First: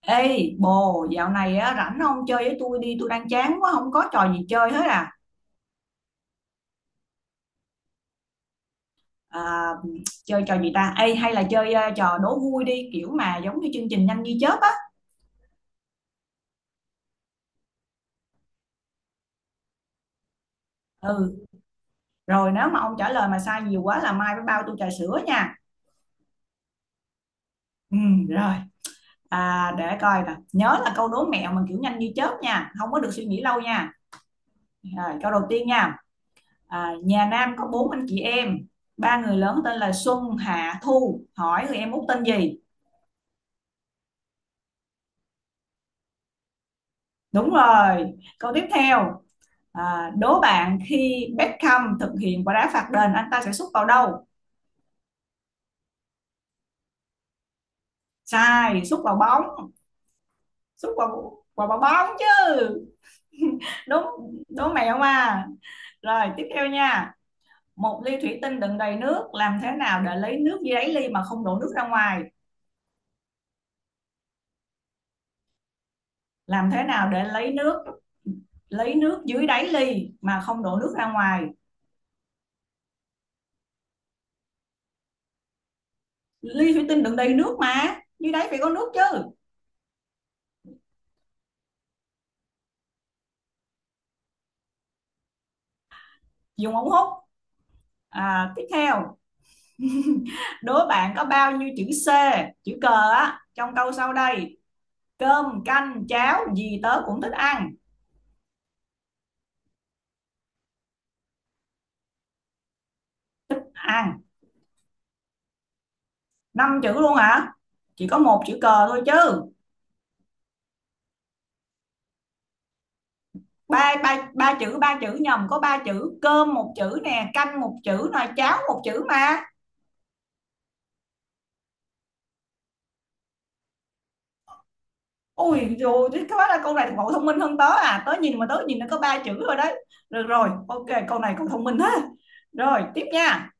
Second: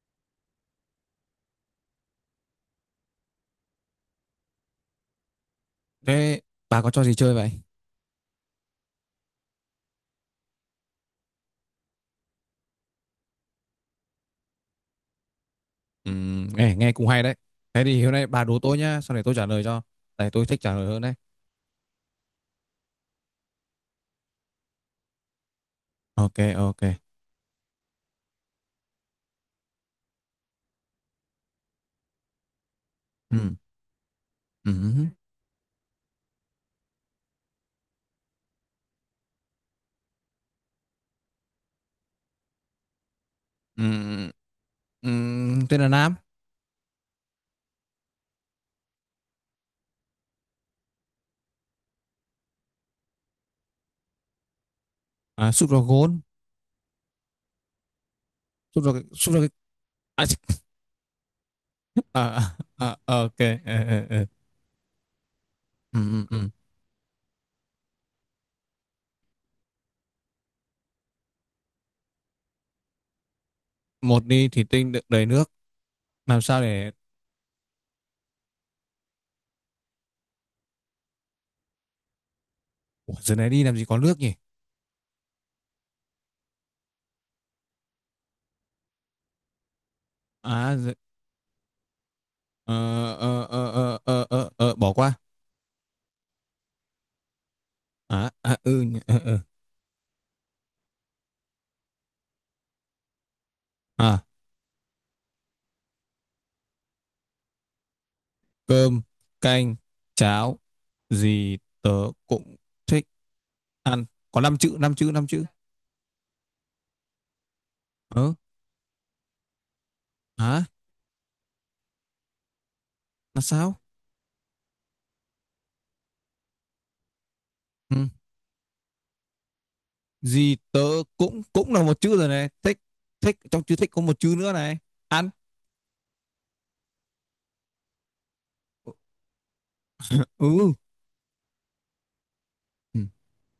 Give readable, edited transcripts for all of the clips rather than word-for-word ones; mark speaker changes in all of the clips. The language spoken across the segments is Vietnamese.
Speaker 1: Ê bồ, dạo này á, rảnh không chơi với tôi đi, tôi đang chán quá, không có trò gì chơi hết à.
Speaker 2: Thế bà có trò gì chơi vậy?
Speaker 1: à Chơi trò gì ta? Ê, hay là chơi trò đố vui đi, kiểu mà giống như chương trình Nhanh Như Chớp á.
Speaker 2: Nghe nghe cũng hay đấy. Thế thì hôm nay bà đố tôi nhá, sau này tôi trả lời cho. Tại tôi thích trả lời hơn đấy.
Speaker 1: Ừ, rồi nếu mà ông trả lời mà sai nhiều quá là mai phải bao tôi trà sữa nha.
Speaker 2: Ok, ok.
Speaker 1: Ừ, rồi. Để coi nè, nhớ là câu đố mẹo mà kiểu nhanh như chớp nha, không có được suy nghĩ
Speaker 2: Ừm,
Speaker 1: lâu nha.
Speaker 2: ừm,
Speaker 1: Rồi, câu đầu tiên nha. Nhà Nam có bốn anh chị em, ba người lớn tên là Xuân, Hạ, Thu, hỏi người em út tên gì?
Speaker 2: ừm, tên là Nam.
Speaker 1: Đúng rồi. Câu tiếp theo. Đố bạn khi Beckham thực hiện quả đá phạt đền, anh ta sẽ sút vào đâu?
Speaker 2: À, sút vào gôn.
Speaker 1: Sai, sút vào
Speaker 2: Sút vào cái-
Speaker 1: bóng.
Speaker 2: à, chích.
Speaker 1: Sút vào vào vào bóng
Speaker 2: À,
Speaker 1: chứ.
Speaker 2: à, à, ok. Ờ,
Speaker 1: Đúng,
Speaker 2: ờ, ờ.
Speaker 1: đố mẹo mà.
Speaker 2: Ừm,
Speaker 1: Rồi,
Speaker 2: ừm,
Speaker 1: tiếp
Speaker 2: ừm.
Speaker 1: theo nha. Một ly thủy tinh đựng đầy nước, làm thế nào để lấy nước dưới đáy ly mà không đổ nước ra ngoài?
Speaker 2: Một đi thì tinh đựng đầy nước. Làm sao
Speaker 1: Làm thế
Speaker 2: để...
Speaker 1: nào để lấy nước dưới đáy ly mà không đổ nước ra ngoài?
Speaker 2: Ủa, giờ này đi làm gì có nước nhỉ?
Speaker 1: Ly thủy tinh đựng đầy nước mà, dưới đáy phải có nước chứ.
Speaker 2: À, giờ... ờ, bỏ qua.
Speaker 1: Dùng ống hút.
Speaker 2: À, à,
Speaker 1: Tiếp
Speaker 2: ừ, nhỉ,
Speaker 1: theo,
Speaker 2: ờ, ờ.
Speaker 1: đố bạn có bao nhiêu chữ C, chữ cờ á, trong câu sau
Speaker 2: À,
Speaker 1: đây? Cơm, canh, cháo gì tớ cũng thích ăn.
Speaker 2: cơm, canh, cháo, gì tớ cũng thích ăn.
Speaker 1: Ăn
Speaker 2: Có 5 chữ, 5 chữ, 5 chữ.
Speaker 1: năm chữ luôn hả? Chỉ có
Speaker 2: Ờ,
Speaker 1: một chữ cờ thôi chứ.
Speaker 2: hả? Là sao?
Speaker 1: Ba ba ba chữ, ba chữ nhầm, có ba chữ, cơm một chữ nè, canh một
Speaker 2: Ừ.
Speaker 1: chữ nè, cháo một chữ mà.
Speaker 2: Gì tớ cũng cũng là một chữ rồi này. Thích, trong chữ thích có một chữ nữa này. Ăn.
Speaker 1: Ôi rồi thế quá là câu này cậu thông minh hơn tớ à, tớ nhìn mà tớ nhìn nó có ba chữ rồi đấy. Được rồi,
Speaker 2: Ừ.
Speaker 1: ok, câu này cậu thông minh thế. Rồi,
Speaker 2: Ừ.
Speaker 1: tiếp nha.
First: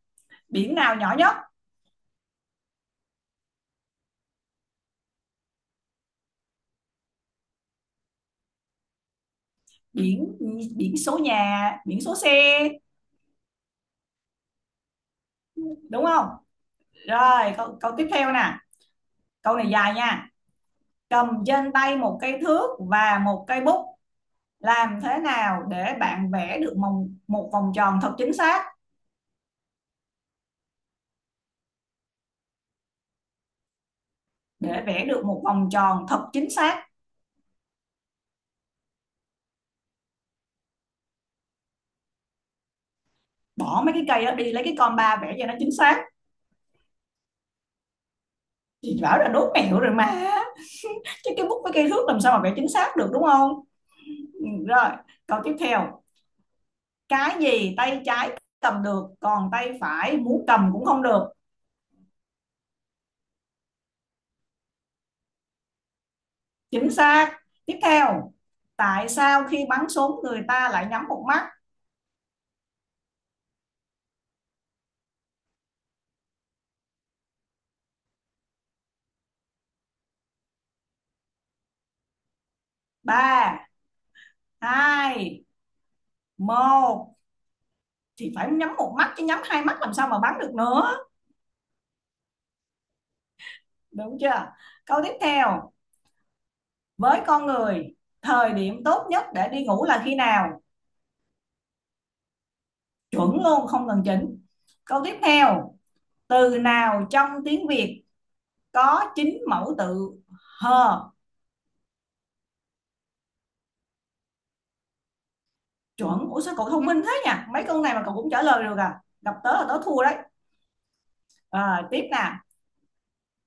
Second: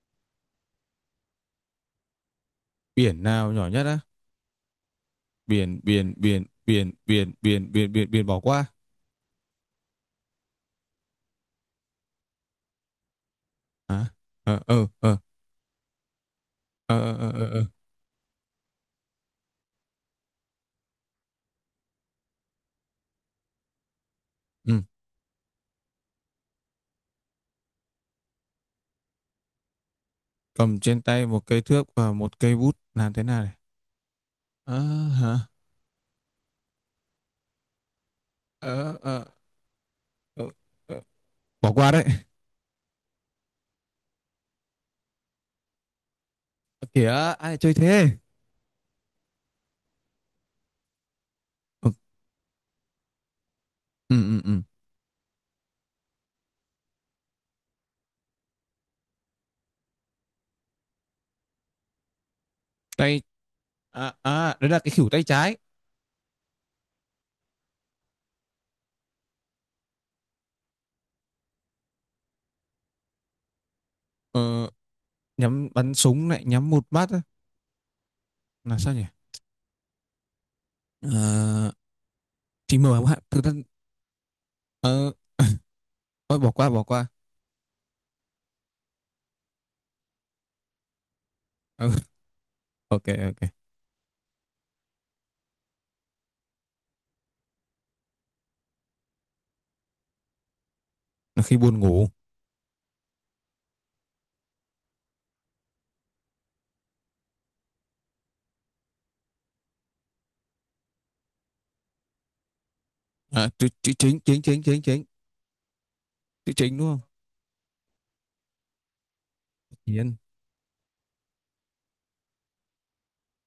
Speaker 1: Biển nào nhỏ nhất?
Speaker 2: Biển nào nhỏ nhất á? Biển, biển, biển, biển, biển, biển, biển, biển, biển bỏ qua.
Speaker 1: Biển biển số nhà, biển số xe,
Speaker 2: Hả? Ờ, ờ, ờ,
Speaker 1: đúng không?
Speaker 2: ờ, ờ, ờ, ờ,
Speaker 1: Rồi,
Speaker 2: ờ.
Speaker 1: câu tiếp theo nè. Câu này dài nha. Cầm trên tay một cây thước và một cây bút,
Speaker 2: Ừ.
Speaker 1: làm thế nào để bạn vẽ được một vòng tròn thật chính xác?
Speaker 2: Cầm trên tay một cây thước và một cây bút. Làm thế nào này?
Speaker 1: Để vẽ
Speaker 2: Ờ,
Speaker 1: được
Speaker 2: hả?
Speaker 1: một vòng tròn thật chính xác.
Speaker 2: Ờ, ờ, ờ, ờ. Bỏ qua đấy.
Speaker 1: Bỏ mấy cái cây đó đi, lấy cái con ba vẽ cho nó chính xác.
Speaker 2: Ơ kìa, ai lại chơi thế?
Speaker 1: Chị bảo là đố mẹo rồi mà. Chứ cái bút với cây
Speaker 2: Ừ,
Speaker 1: thước làm sao mà vẽ chính xác được, đúng không?
Speaker 2: ừ, ừ,
Speaker 1: Ừ,
Speaker 2: ừ.
Speaker 1: rồi, câu tiếp theo. Cái gì tay trái cầm được còn tay phải muốn cầm cũng không được.
Speaker 2: tay à, à đấy là cái khỉu tay trái.
Speaker 1: Chính xác. Tiếp theo, tại sao khi bắn súng người ta lại nhắm một mắt?
Speaker 2: Ờ, nhắm bắn súng lại nhắm một mắt á. Là sao nhỉ? Ờ, chỉ mở hạn thực ra.
Speaker 1: Ba,
Speaker 2: ờ,
Speaker 1: hai,
Speaker 2: Thôi bỏ qua bỏ qua.
Speaker 1: một, thì phải nhắm một mắt chứ, nhắm hai mắt làm sao mà bắn được nữa.
Speaker 2: Ờ, ok, ok.
Speaker 1: Đúng chưa? Câu tiếp theo, với con người, thời điểm tốt nhất để đi ngủ là khi nào?
Speaker 2: Là khi buồn ngủ.
Speaker 1: Chuẩn luôn không cần chỉnh. Câu tiếp theo, từ nào trong tiếng Việt có chín mẫu tự hờ?
Speaker 2: Chữ chính chính chính chính chính.
Speaker 1: Chuẩn, ủa
Speaker 2: Chữ
Speaker 1: sao cậu
Speaker 2: chính,
Speaker 1: thông
Speaker 2: đúng không?
Speaker 1: minh thế nhỉ, mấy câu này mà cậu cũng trả lời được à, gặp tớ là tớ thua đấy.
Speaker 2: Nhiên.
Speaker 1: Tiếp nè,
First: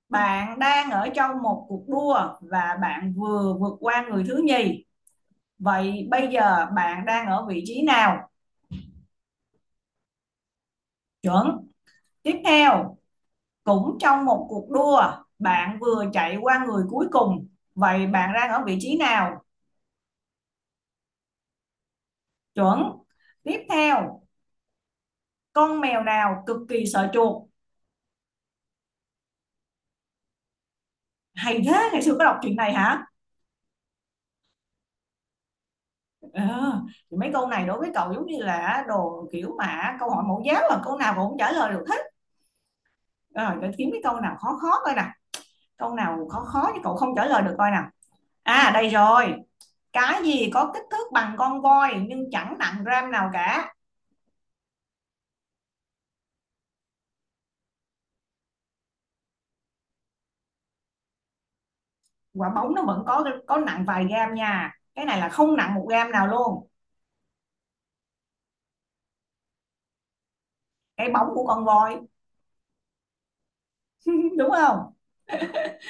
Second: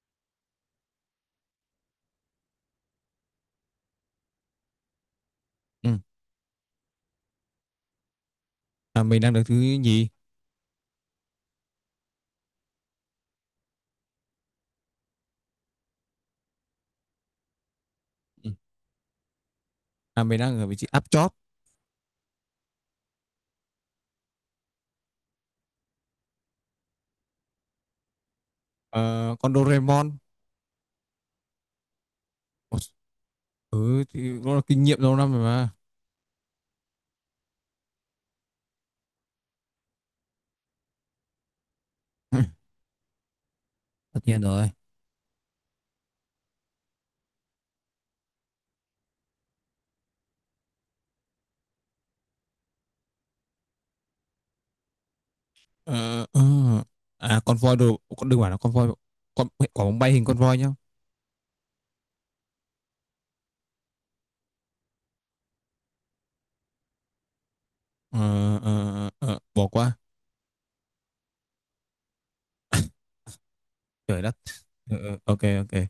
Speaker 1: bạn đang ở trong một cuộc đua và bạn vừa vượt qua người thứ nhì,
Speaker 2: Ừ.
Speaker 1: vậy bây giờ bạn đang ở vị trí nào?
Speaker 2: mình đang được thứ nhì.
Speaker 1: Chuẩn. Tiếp theo, cũng trong một cuộc đua, bạn vừa chạy qua người cuối cùng, vậy bạn
Speaker 2: Ừ.
Speaker 1: đang ở vị trí nào?
Speaker 2: Mình đang ở vị trí áp chót.
Speaker 1: Chuẩn. Tiếp theo, con mèo nào cực kỳ sợ chuột?
Speaker 2: Ờ, con Doraemon.
Speaker 1: Hay thế, ngày xưa có đọc chuyện này hả?
Speaker 2: Ừ thì nó là kinh nghiệm lâu năm rồi mà.
Speaker 1: Ờ, thì mấy câu này đối với cậu giống như là đồ kiểu mà câu hỏi mẫu giáo, là câu nào cậu cũng trả lời được hết. Rồi, để kiếm cái
Speaker 2: Tất
Speaker 1: câu nào
Speaker 2: nhiên
Speaker 1: khó
Speaker 2: rồi.
Speaker 1: khó coi nè, câu nào khó khó chứ cậu không trả lời được coi nào. À, đây rồi, cái gì có kích thước bằng con voi nhưng chẳng nặng gram nào cả?
Speaker 2: Ờ, ờ. À, con voi đồ, con đừng bảo là con voi, con quả bóng bay hình con voi nhá.
Speaker 1: Quả bóng nó vẫn có nặng vài gram nha, cái này là không nặng một gram nào luôn.
Speaker 2: Ờ, ờ, ờ, bỏ qua.
Speaker 1: Cái bóng của con voi.
Speaker 2: Trời đất.
Speaker 1: Đúng không?
Speaker 2: Ờ, ờ, ok, ok.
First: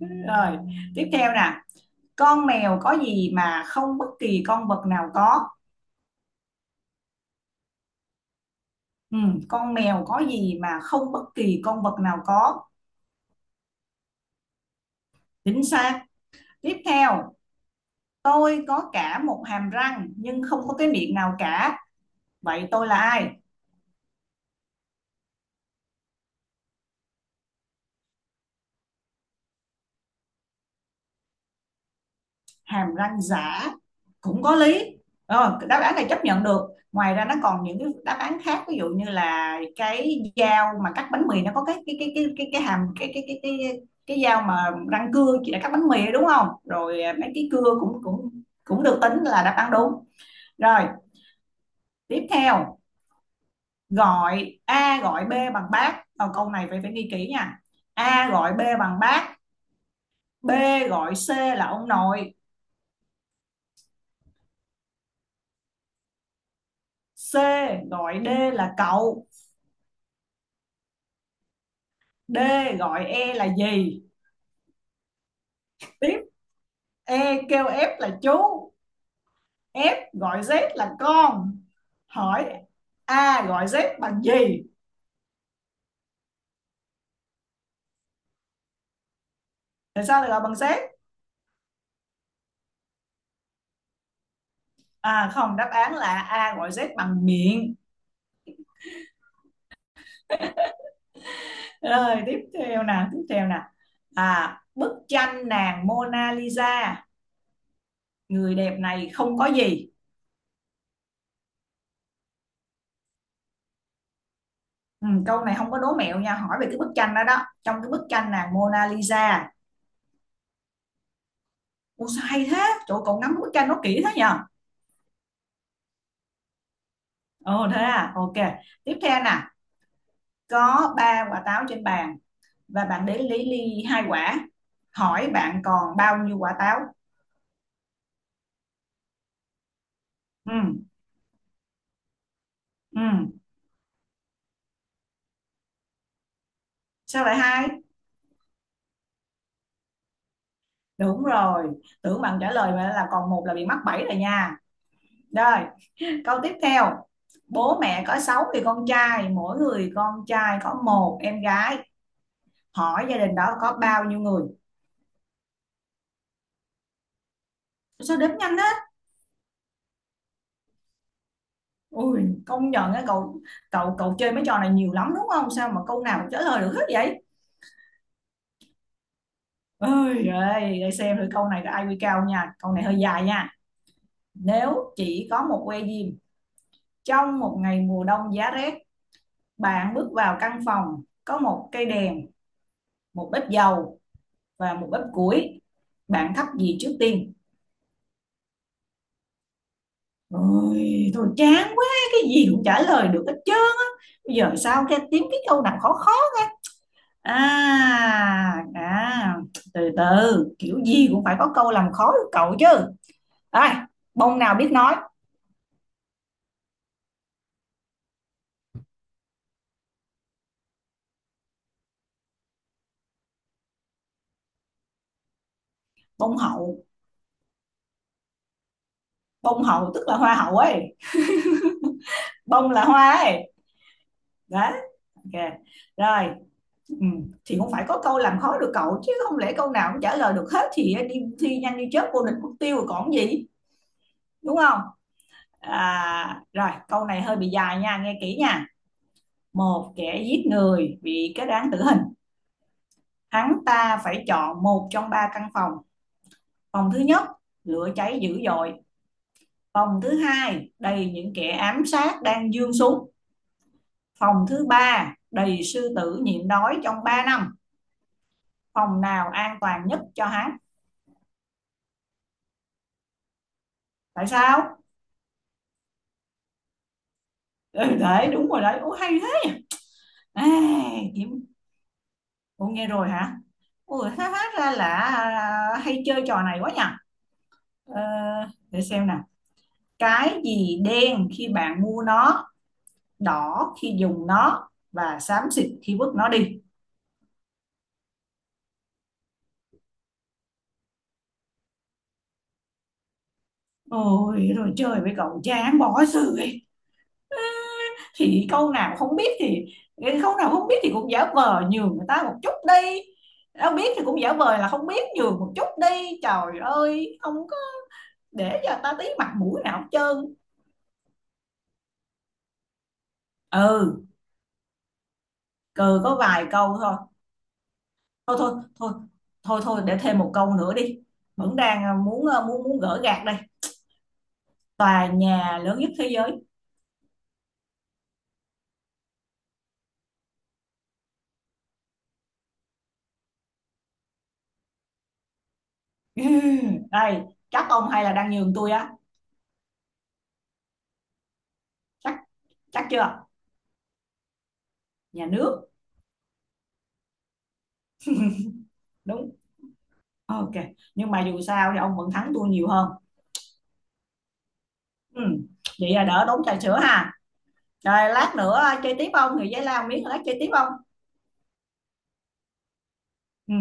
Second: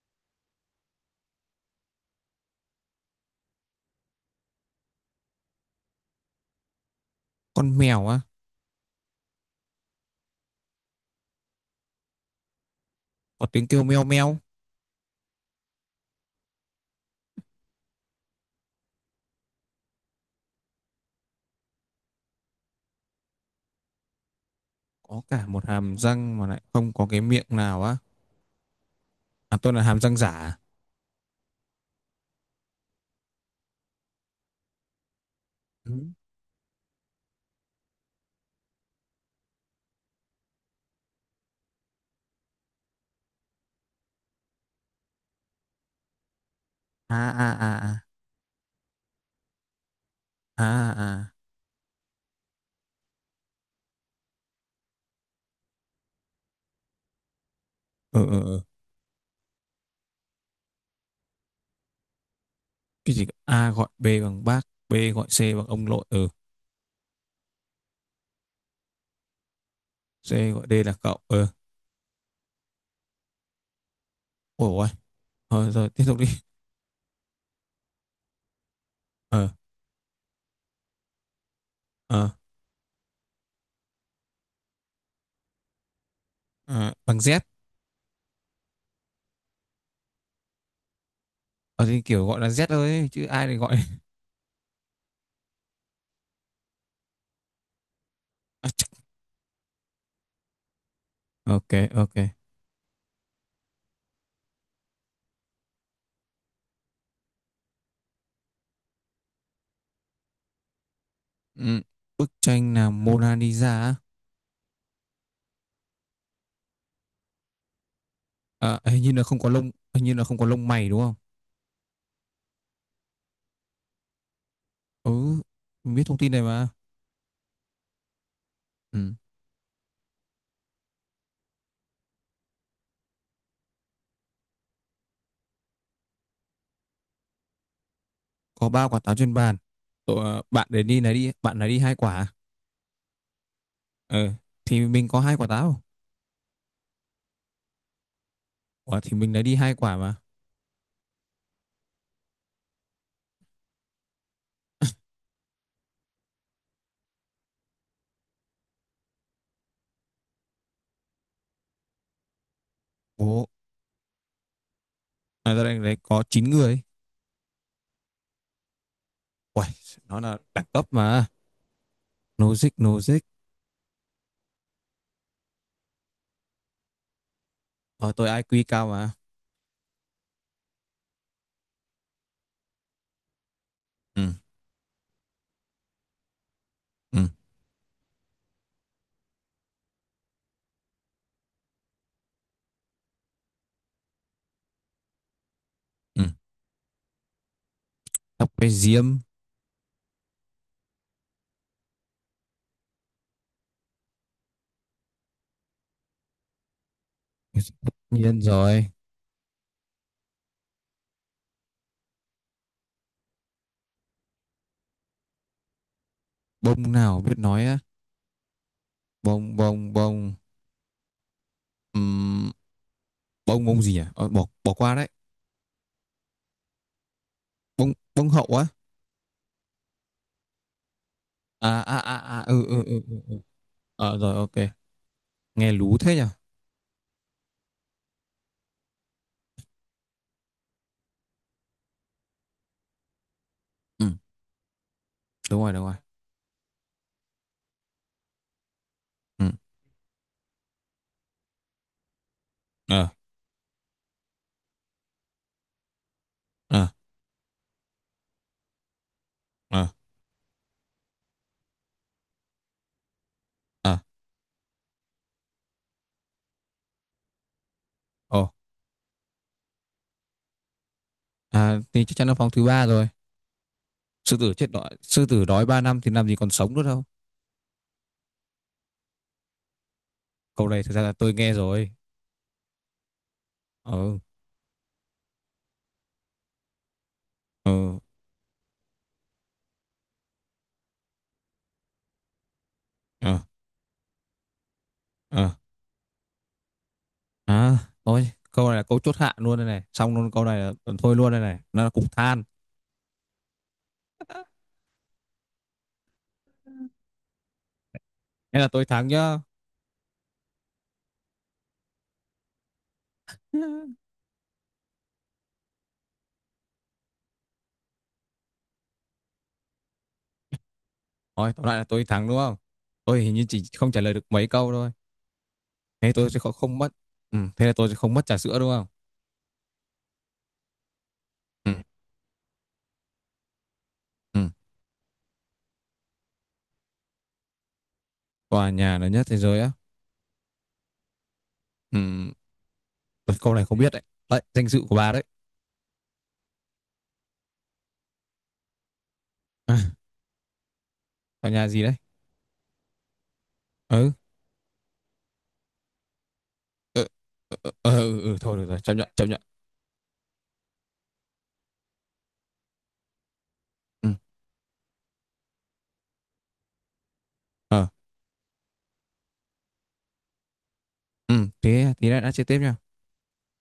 Speaker 1: Rồi, tiếp theo nè, con mèo có gì mà không bất kỳ con vật nào có?
Speaker 2: Con mèo á?
Speaker 1: Ừ, con mèo có gì mà không bất kỳ con vật nào có?
Speaker 2: Có tiếng kêu meo meo.
Speaker 1: Chính xác. Tiếp theo, tôi có cả một hàm răng nhưng không có cái miệng nào cả, vậy tôi là ai?
Speaker 2: Có cả một hàm răng mà lại không có cái miệng nào á? À, tôi là hàm răng giả à?
Speaker 1: Hàm răng giả cũng có lý, rồi đáp
Speaker 2: Ừ.
Speaker 1: án này chấp nhận được. Ngoài ra nó còn những cái đáp án khác, ví dụ như là cái dao mà cắt bánh mì, nó có cái hàm, cái dao mà răng cưa, chỉ để cắt bánh mì, đúng không? Rồi,
Speaker 2: À,
Speaker 1: mấy cái
Speaker 2: à,
Speaker 1: cưa
Speaker 2: à,
Speaker 1: cũng
Speaker 2: à,
Speaker 1: cũng cũng được tính là đáp án đúng.
Speaker 2: à,
Speaker 1: Rồi,
Speaker 2: à,
Speaker 1: tiếp theo, gọi A gọi B bằng bác. Ờ, câu này phải phải ghi kỹ nha.
Speaker 2: ờ,
Speaker 1: A
Speaker 2: ờ,
Speaker 1: gọi
Speaker 2: ờ.
Speaker 1: B bằng bác, B gọi C là ông nội,
Speaker 2: Cái gì cơ? A gọi B bằng bác. B gọi C bằng ông nội. Ừ.
Speaker 1: C gọi D là cậu,
Speaker 2: C gọi D là cậu. Ừ.
Speaker 1: D gọi E là gì?
Speaker 2: Ôi ôi, thôi rồi, tiếp tục
Speaker 1: Tiếp,
Speaker 2: đi.
Speaker 1: E kêu F là chú,
Speaker 2: Ờ.
Speaker 1: F gọi Z là con.
Speaker 2: Ờ.
Speaker 1: Hỏi A gọi Z bằng gì?
Speaker 2: ờ bằng Z.
Speaker 1: Tại sao lại gọi bằng Z?
Speaker 2: Ờ thì kiểu gọi là Z thôi chứ ai lại gọi.
Speaker 1: À không, đáp án là A gọi Z bằng miệng.
Speaker 2: Ok, ok.
Speaker 1: Rồi tiếp theo nè, tiếp theo nè. À, bức tranh nàng Mona Lisa, người đẹp này không có gì?
Speaker 2: Ừ. Bức tranh là Mona Lisa á?
Speaker 1: Ừ, câu này không có đố mẹo nha, hỏi về cái bức tranh đó đó, trong cái bức tranh nàng
Speaker 2: à,
Speaker 1: Mona
Speaker 2: hình như là không có
Speaker 1: Lisa.
Speaker 2: lông hình như là không có lông mày, đúng không?
Speaker 1: Ủa sao hay thế? Chỗ cậu ngắm bức tranh nó kỹ thế nhờ?
Speaker 2: Ừ, mình biết thông tin này mà.
Speaker 1: Ồ thế à, ok. Tiếp
Speaker 2: Ừ.
Speaker 1: theo nè, có ba quả táo trên bàn và bạn đến lấy ly hai quả, hỏi bạn còn bao nhiêu quả táo?
Speaker 2: Có ba quả táo trên bàn. Ờ,
Speaker 1: Ừ,
Speaker 2: Bạn để đi này đi bạn lấy đi hai quả à?
Speaker 1: ừ,
Speaker 2: Ờ, thì mình có hai quả táo.
Speaker 1: sao lại hai?
Speaker 2: Ủa, thì mình lấy đi hai quả mà.
Speaker 1: Đúng rồi, tưởng bạn trả lời mà là còn một là bị mắc bẫy rồi nha. Rồi, câu tiếp theo, bố mẹ có sáu người con trai, mỗi người con trai có một em gái, hỏi gia đình
Speaker 2: Ồ.
Speaker 1: đó có bao nhiêu người?
Speaker 2: Ra đây đấy có 9 người.
Speaker 1: Sao đếm nhanh á,
Speaker 2: Uầy, nó là đẳng cấp mà.
Speaker 1: ui công
Speaker 2: Logic,
Speaker 1: nhận á
Speaker 2: logic.
Speaker 1: cậu, cậu chơi mấy trò này nhiều lắm đúng không, sao mà câu nào cũng trả lời được hết vậy?
Speaker 2: Ờ, tôi IQ cao mà.
Speaker 1: Ôi giời, để xem thử câu này có IQ cao nha. Câu này hơi dài nha.
Speaker 2: Ừ,
Speaker 1: Nếu chỉ có một que diêm
Speaker 2: ừ,
Speaker 1: trong một ngày mùa đông giá rét, bạn bước vào căn phòng có một cây đèn, một bếp dầu và một bếp củi,
Speaker 2: ừ.
Speaker 1: bạn thắp gì trước tiên?
Speaker 2: Tóc bé diêm.
Speaker 1: Ôi, thôi chán quá, cái gì cũng trả lời được hết trơn á. Bây giờ sao cái kiếm cái câu nào khó khó?
Speaker 2: Tất nhiên
Speaker 1: À,
Speaker 2: rồi.
Speaker 1: à, Từ từ, kiểu gì cũng phải có câu làm khó được cậu chứ. Ai, bông nào biết nói?
Speaker 2: Bông nào biết nói á? Bông. Ừm, bông bông gì? À, Ờ, bỏ bỏ qua đấy.
Speaker 1: Bông hậu.
Speaker 2: Bông bông hậu á?
Speaker 1: Bông hậu tức là hoa hậu ấy,
Speaker 2: À, à, à, à, ừ,
Speaker 1: bông
Speaker 2: ừ,
Speaker 1: là
Speaker 2: ừ,
Speaker 1: hoa
Speaker 2: ừ, ừ.
Speaker 1: ấy,
Speaker 2: Ờ, rồi, ok.
Speaker 1: đó, ok.
Speaker 2: Nghe lú thế nhỉ.
Speaker 1: Rồi, ừ, thì cũng phải có câu làm khó được cậu chứ, không lẽ câu nào cũng trả lời được hết thì đi thi Nhanh Như Chớp vô địch mất tiêu rồi còn gì,
Speaker 2: Ừ.
Speaker 1: đúng không?
Speaker 2: Đúng rồi, đúng rồi.
Speaker 1: Rồi, câu này hơi bị dài nha, nghe kỹ nha.
Speaker 2: Ừ.
Speaker 1: Một kẻ giết người bị kết án tử hình,
Speaker 2: Ờ,
Speaker 1: hắn ta phải chọn một trong ba căn phòng.
Speaker 2: ờ,
Speaker 1: Phòng thứ nhất lửa cháy dữ dội,
Speaker 2: ờ,
Speaker 1: phòng thứ hai đầy những kẻ ám sát đang giương súng,
Speaker 2: ờ.
Speaker 1: phòng thứ ba đầy sư tử nhịn đói trong 3 năm.
Speaker 2: Ồ.
Speaker 1: Phòng nào an toàn nhất cho hát?
Speaker 2: Thì chắc chắn là phòng thứ ba rồi.
Speaker 1: Tại
Speaker 2: Sư tử chết
Speaker 1: sao?
Speaker 2: đói, sư tử đói ba năm thì làm gì còn sống nữa đâu.
Speaker 1: Ừ, đấy, đúng rồi đấy. Ủa hay thế. À,
Speaker 2: Câu này thực ra là tôi
Speaker 1: kiếm...
Speaker 2: nghe rồi.
Speaker 1: Ủa nghe rồi hả? Ủa
Speaker 2: Ừ,
Speaker 1: hát, hát ra là à, hay chơi trò này quá nhỉ.
Speaker 2: ừ.
Speaker 1: Ờ, để xem nào. Cái gì đen khi bạn mua nó,
Speaker 2: Ờ,
Speaker 1: đỏ khi dùng nó và
Speaker 2: ờ.
Speaker 1: xám xịt khi vứt nó đi?
Speaker 2: À, thôi, câu này là câu chốt hạ luôn đây này. Xong luôn, câu này là thôi luôn đây này. Nó là cục than.
Speaker 1: Ôi rồi chơi với cậu chán bỏ sự, thì
Speaker 2: Thế là
Speaker 1: câu
Speaker 2: tôi
Speaker 1: nào
Speaker 2: thắng
Speaker 1: không biết
Speaker 2: nhá.
Speaker 1: thì, cái câu nào không biết thì cũng giả vờ nhường người ta một chút đi, đâu biết thì cũng giả vờ là không biết nhường một chút đi, trời ơi không có, để cho ta tí mặt mũi nào hết trơn.
Speaker 2: Thôi, tóm lại là tôi thắng đúng không? Tôi hình như chỉ không trả
Speaker 1: Ừ,
Speaker 2: lời được mấy câu thôi.
Speaker 1: cừ
Speaker 2: Thế
Speaker 1: có
Speaker 2: tôi sẽ
Speaker 1: vài
Speaker 2: không,
Speaker 1: câu
Speaker 2: không mất.
Speaker 1: thôi
Speaker 2: Ừ, thế là tôi sẽ không mất
Speaker 1: thôi
Speaker 2: trà
Speaker 1: thôi
Speaker 2: sữa đúng không?
Speaker 1: thôi thôi thôi, để thêm một câu nữa đi, vẫn
Speaker 2: Ừ,
Speaker 1: đang à, muốn muốn gỡ gạc đây.
Speaker 2: ừ.
Speaker 1: Tòa nhà lớn nhất thế giới.
Speaker 2: Tòa nhà lớn nhất thế giới á? Ừ, câu này không biết đấy. Đấy, danh dự của bà đấy.
Speaker 1: Đây, chắc ông hay là đang nhường tôi á?
Speaker 2: À, tòa nhà gì đấy?
Speaker 1: Chắc chắc chưa?
Speaker 2: Ừ,
Speaker 1: Nhà nước.
Speaker 2: ừ, ừ, ừ, ừ, ừ, ừ, thôi được rồi, chấp nhận, chấp
Speaker 1: Đúng,
Speaker 2: nhận.
Speaker 1: ok, nhưng mà dù sao thì ông vẫn thắng tôi nhiều hơn.
Speaker 2: Ừ,
Speaker 1: Ừ. Vậy là đỡ tốn trà sữa ha.
Speaker 2: ờ,
Speaker 1: Rồi lát nữa chơi tiếp không? Người giấy lao miếng lát chơi tiếp không?
Speaker 2: ừ, thế tí nữa đã chơi tiếp nha.
Speaker 1: Ừ.